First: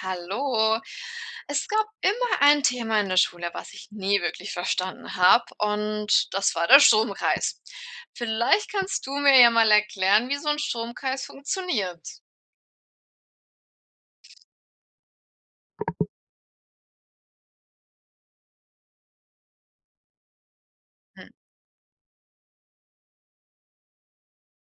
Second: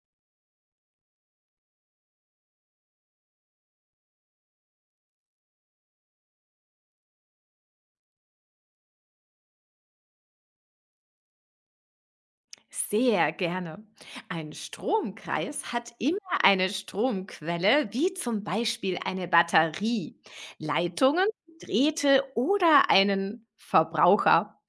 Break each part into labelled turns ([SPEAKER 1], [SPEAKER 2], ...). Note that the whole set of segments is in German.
[SPEAKER 1] Hallo. Es gab immer ein Thema in der Schule, was ich nie wirklich verstanden habe, und das war der Stromkreis. Vielleicht kannst du mir ja mal erklären, wie so ein Stromkreis funktioniert.
[SPEAKER 2] Sehr gerne. Ein Stromkreis hat immer eine Stromquelle, wie zum Beispiel eine Batterie,
[SPEAKER 1] Hm,
[SPEAKER 2] Leitungen, Drähte oder einen Verbraucher.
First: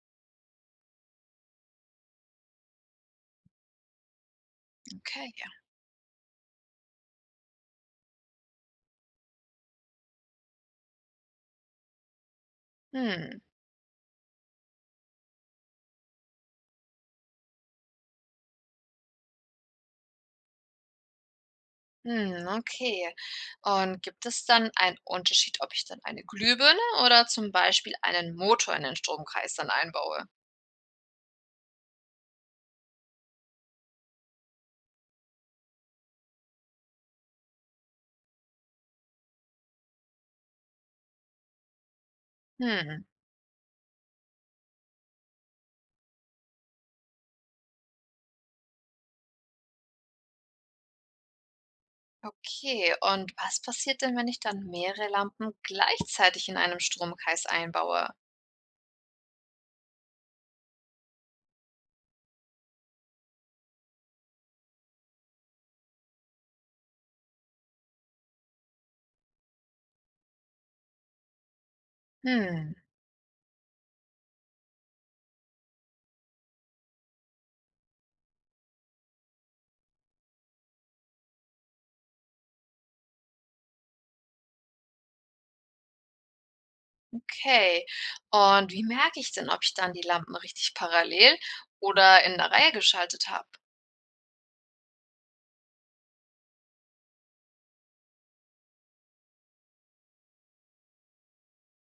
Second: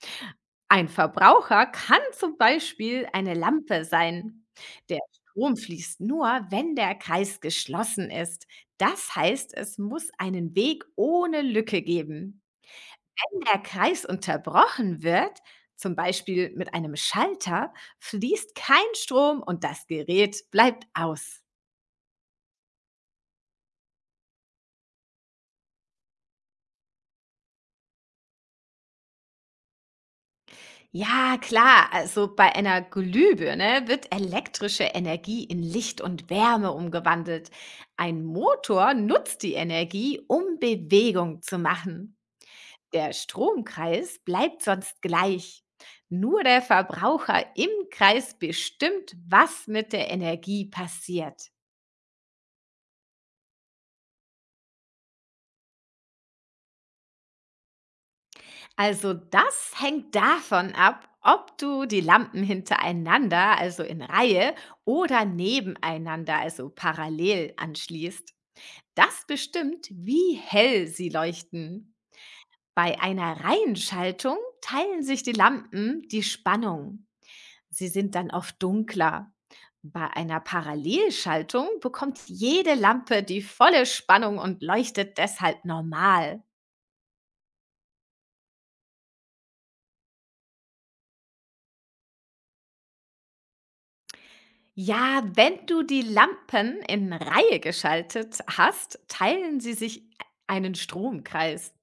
[SPEAKER 2] Ein Verbraucher kann zum Beispiel eine Lampe sein. Der
[SPEAKER 1] okay. Ja.
[SPEAKER 2] Strom fließt nur, wenn der Kreis geschlossen ist. Das heißt, es muss einen Weg ohne Lücke geben.
[SPEAKER 1] Hm,
[SPEAKER 2] Wenn der Kreis unterbrochen wird, zum Beispiel mit einem Schalter, fließt kein Strom und das Gerät bleibt aus.
[SPEAKER 1] hm, okay. Und gibt es dann einen Unterschied, ob ich dann eine Glühbirne oder zum Beispiel einen Motor in den Stromkreis dann einbaue?
[SPEAKER 2] Ja, klar, also bei einer Glühbirne wird elektrische Energie in Licht und Wärme umgewandelt. Ein Motor nutzt die Energie, um Bewegung zu machen.
[SPEAKER 1] Hm,
[SPEAKER 2] Der Stromkreis bleibt sonst gleich. Nur der Verbraucher im Kreis bestimmt, was mit der Energie passiert.
[SPEAKER 1] okay. Und was passiert denn, wenn ich dann mehrere Lampen gleichzeitig in einem Stromkreis einbaue?
[SPEAKER 2] Also das hängt davon ab, ob du die Lampen hintereinander, also in Reihe oder nebeneinander, also parallel anschließt. Das bestimmt, wie hell sie leuchten.
[SPEAKER 1] Hm,
[SPEAKER 2] Bei einer Reihenschaltung teilen sich die Lampen die Spannung. Sie sind dann oft dunkler. Bei einer Parallelschaltung bekommt jede Lampe die volle Spannung und leuchtet deshalb normal.
[SPEAKER 1] okay. Und wie merke ich denn, ob ich dann die Lampen richtig parallel oder in der Reihe geschaltet habe?
[SPEAKER 2] Ja, wenn du die Lampen in Reihe geschaltet hast, teilen sie sich einen Stromkreis.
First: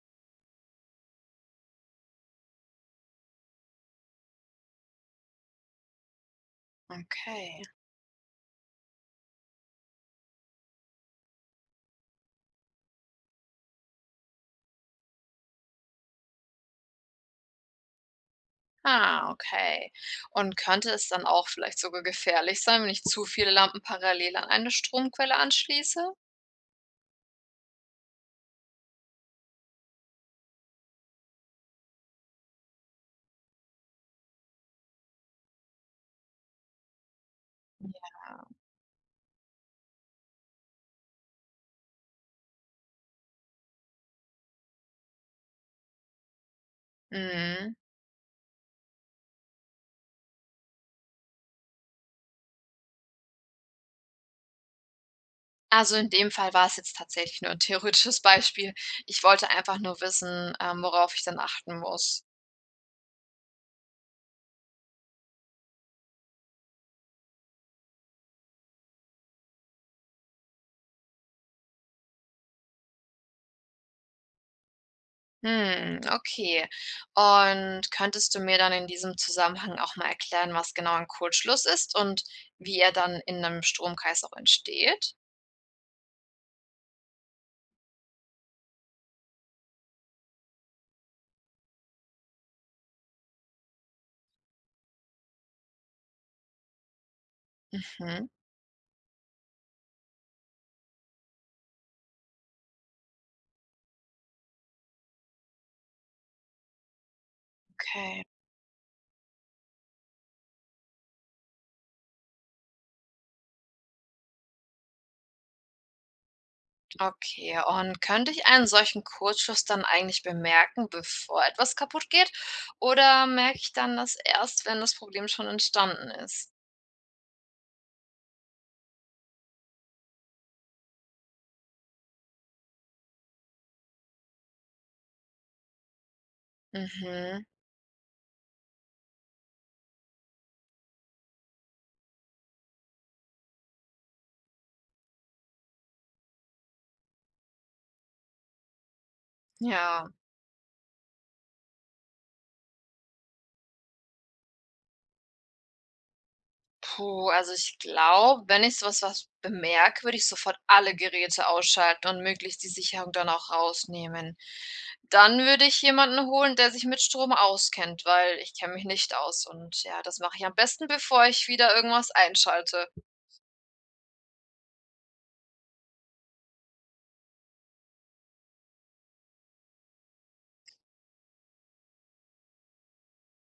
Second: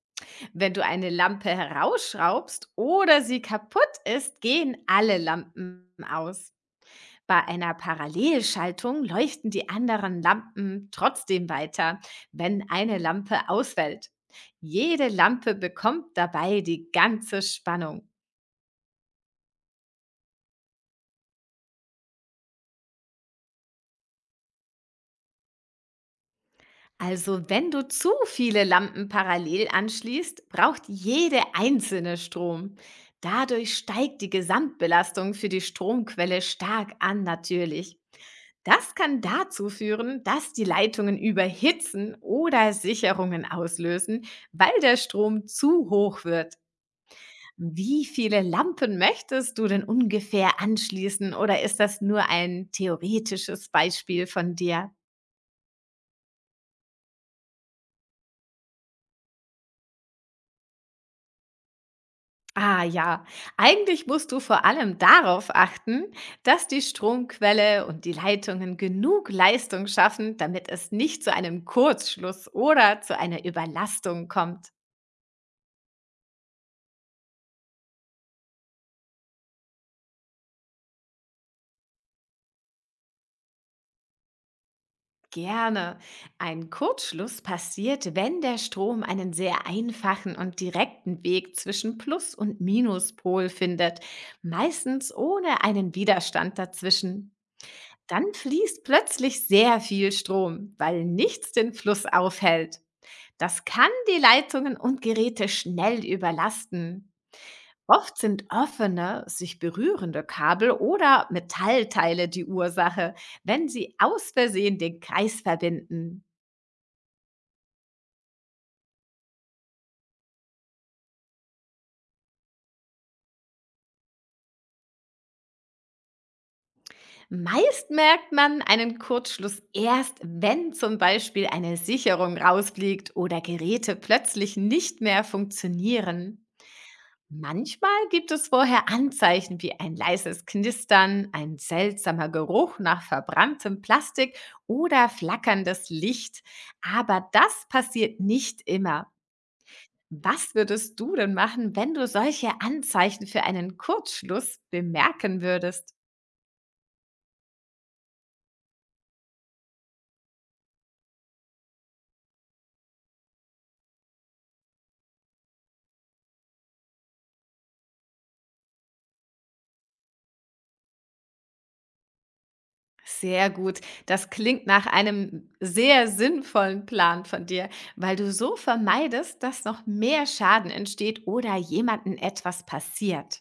[SPEAKER 2] Wenn du eine Lampe herausschraubst oder sie kaputt ist, gehen alle Lampen aus. Bei
[SPEAKER 1] Okay.
[SPEAKER 2] einer Parallelschaltung leuchten die anderen Lampen trotzdem weiter, wenn eine Lampe ausfällt. Jede Lampe bekommt dabei die ganze Spannung.
[SPEAKER 1] Ah, okay. Und könnte es dann auch vielleicht sogar gefährlich sein, wenn ich zu viele Lampen parallel an eine Stromquelle anschließe?
[SPEAKER 2] Also wenn du zu viele Lampen parallel anschließt, braucht jede einzelne Strom. Dadurch steigt die Gesamtbelastung für die Stromquelle stark an natürlich. Das kann dazu führen, dass die Leitungen überhitzen oder Sicherungen auslösen, weil der Strom zu hoch wird.
[SPEAKER 1] Mhm.
[SPEAKER 2] Wie viele Lampen möchtest du denn ungefähr anschließen oder ist das nur ein theoretisches Beispiel von dir?
[SPEAKER 1] Also, in dem Fall war es jetzt tatsächlich nur ein theoretisches Beispiel. Ich wollte einfach nur wissen, worauf ich dann achten muss.
[SPEAKER 2] Ah ja, eigentlich musst du vor allem darauf achten, dass die Stromquelle und die Leitungen genug Leistung schaffen, damit es nicht zu einem Kurzschluss oder zu einer Überlastung kommt.
[SPEAKER 1] Hm, okay. Und könntest du mir dann in diesem Zusammenhang auch mal erklären, was genau ein Kurzschluss ist und wie er dann in einem Stromkreis auch entsteht?
[SPEAKER 2] Gerne. Ein Kurzschluss passiert, wenn der Strom einen sehr einfachen und direkten Weg zwischen Plus- und Minuspol findet, meistens ohne einen Widerstand dazwischen.
[SPEAKER 1] Mhm,
[SPEAKER 2] Dann fließt plötzlich sehr viel Strom, weil nichts den Fluss aufhält. Das kann die Leitungen und Geräte schnell überlasten. Oft
[SPEAKER 1] okay,
[SPEAKER 2] sind offene, sich berührende Kabel oder Metallteile die Ursache, wenn sie aus Versehen den Kreis verbinden.
[SPEAKER 1] okay. Und könnte ich einen solchen Kurzschluss dann eigentlich bemerken, bevor etwas kaputt geht? Oder merke ich dann das erst, wenn das Problem schon entstanden ist?
[SPEAKER 2] Meist merkt man einen Kurzschluss erst, wenn zum Beispiel eine Sicherung rausfliegt oder Geräte plötzlich nicht mehr funktionieren.
[SPEAKER 1] Mhm,
[SPEAKER 2] Manchmal gibt es vorher Anzeichen wie ein leises Knistern, ein seltsamer Geruch nach verbranntem Plastik oder flackerndes Licht. Aber das passiert nicht immer.
[SPEAKER 1] ja.
[SPEAKER 2] Was würdest du denn machen, wenn du solche Anzeichen für einen Kurzschluss bemerken würdest?
[SPEAKER 1] Puh, also ich glaube, wenn ich so was bemerke, würde ich sofort alle Geräte ausschalten und möglichst die Sicherung dann auch rausnehmen. Dann würde ich jemanden holen, der sich mit Strom auskennt, weil ich kenne mich nicht aus und ja, das mache ich am besten, bevor ich wieder irgendwas einschalte.
[SPEAKER 2] Sehr gut. Das klingt nach einem sehr sinnvollen Plan von dir, weil du so vermeidest, dass noch mehr Schaden entsteht oder jemandem etwas passiert.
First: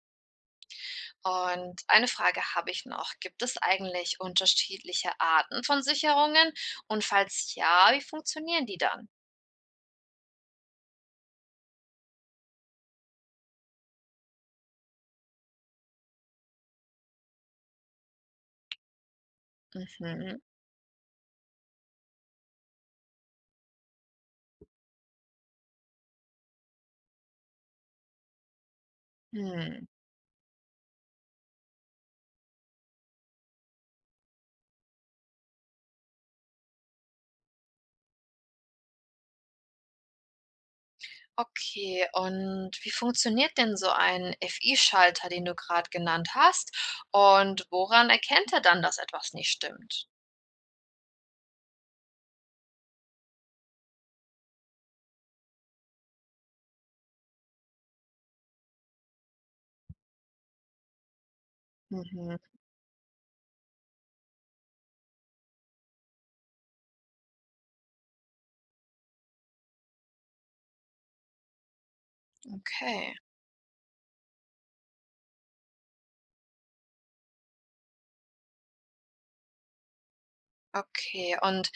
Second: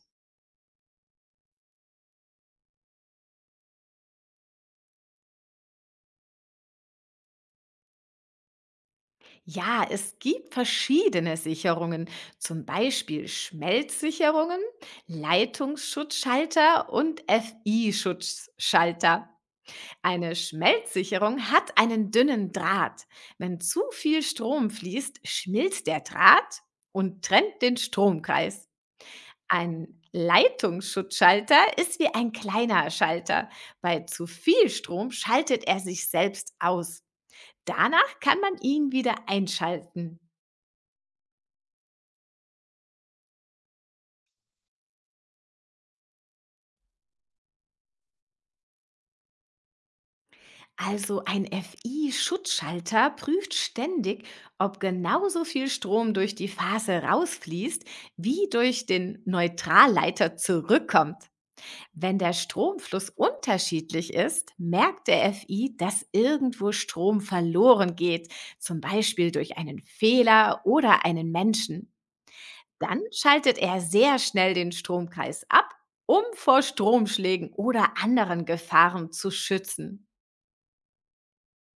[SPEAKER 1] Und eine Frage habe ich noch. Gibt es eigentlich unterschiedliche Arten von Sicherungen? Und falls ja, wie funktionieren die dann?
[SPEAKER 2] Ja, es gibt verschiedene Sicherungen, zum Beispiel Schmelzsicherungen, Leitungsschutzschalter und FI-Schutzschalter. Eine
[SPEAKER 1] Mhm.
[SPEAKER 2] Schmelzsicherung hat einen dünnen Draht. Wenn zu viel Strom fließt, schmilzt der Draht und trennt den Stromkreis.
[SPEAKER 1] Hm.
[SPEAKER 2] Ein Leitungsschutzschalter ist wie ein kleiner Schalter. Bei zu viel Strom schaltet er sich selbst aus. Danach kann man ihn wieder einschalten.
[SPEAKER 1] Okay, und wie funktioniert denn so ein FI-Schalter, den du gerade genannt hast? Und woran erkennt er dann, dass etwas nicht stimmt?
[SPEAKER 2] Also ein FI-Schutzschalter prüft ständig, ob genauso viel Strom durch die Phase rausfließt, wie durch den Neutralleiter zurückkommt. Wenn der
[SPEAKER 1] Mhm,
[SPEAKER 2] Stromfluss unterschiedlich ist, merkt der FI, dass irgendwo Strom verloren geht, zum Beispiel durch einen Fehler oder einen Menschen. Dann
[SPEAKER 1] okay.
[SPEAKER 2] schaltet er sehr schnell den Stromkreis ab, um vor Stromschlägen oder anderen Gefahren zu schützen.
[SPEAKER 1] Okay, und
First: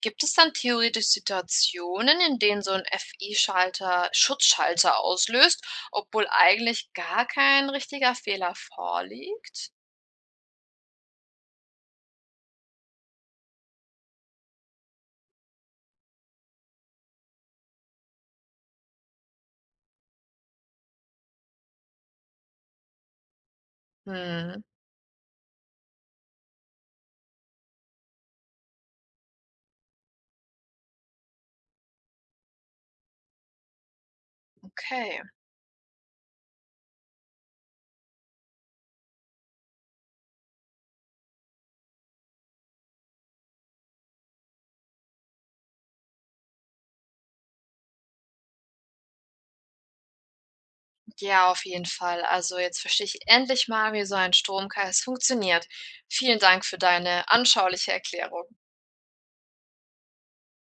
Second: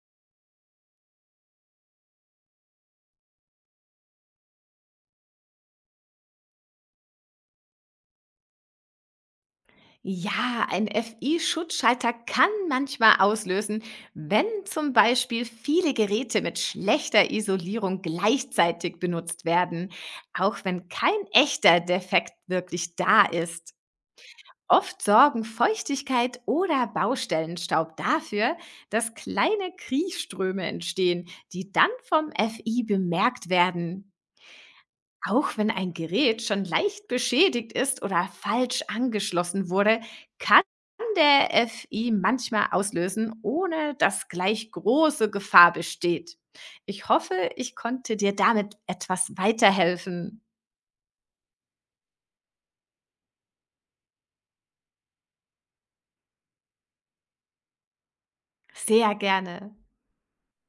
[SPEAKER 1] gibt es dann theoretisch Situationen, in denen so 'n FI-Schalter Schutzschalter auslöst, obwohl eigentlich gar kein richtiger Fehler vorliegt?
[SPEAKER 2] Ja, ein FI-Schutzschalter kann manchmal auslösen, wenn zum Beispiel viele Geräte mit schlechter Isolierung gleichzeitig benutzt werden, auch wenn kein echter Defekt wirklich da ist.
[SPEAKER 1] Mhm,
[SPEAKER 2] Oft sorgen Feuchtigkeit oder Baustellenstaub dafür, dass kleine Kriechströme entstehen, die dann vom FI bemerkt werden.
[SPEAKER 1] okay.
[SPEAKER 2] Auch wenn ein Gerät schon leicht beschädigt ist oder falsch angeschlossen wurde, kann der FI manchmal auslösen, ohne dass gleich große Gefahr besteht. Ich hoffe, ich konnte dir damit etwas weiterhelfen.
[SPEAKER 1] Ja, auf jeden Fall. Also jetzt verstehe ich endlich mal, wie so ein Stromkreis funktioniert. Vielen Dank für deine anschauliche Erklärung.
[SPEAKER 2] Sehr gerne.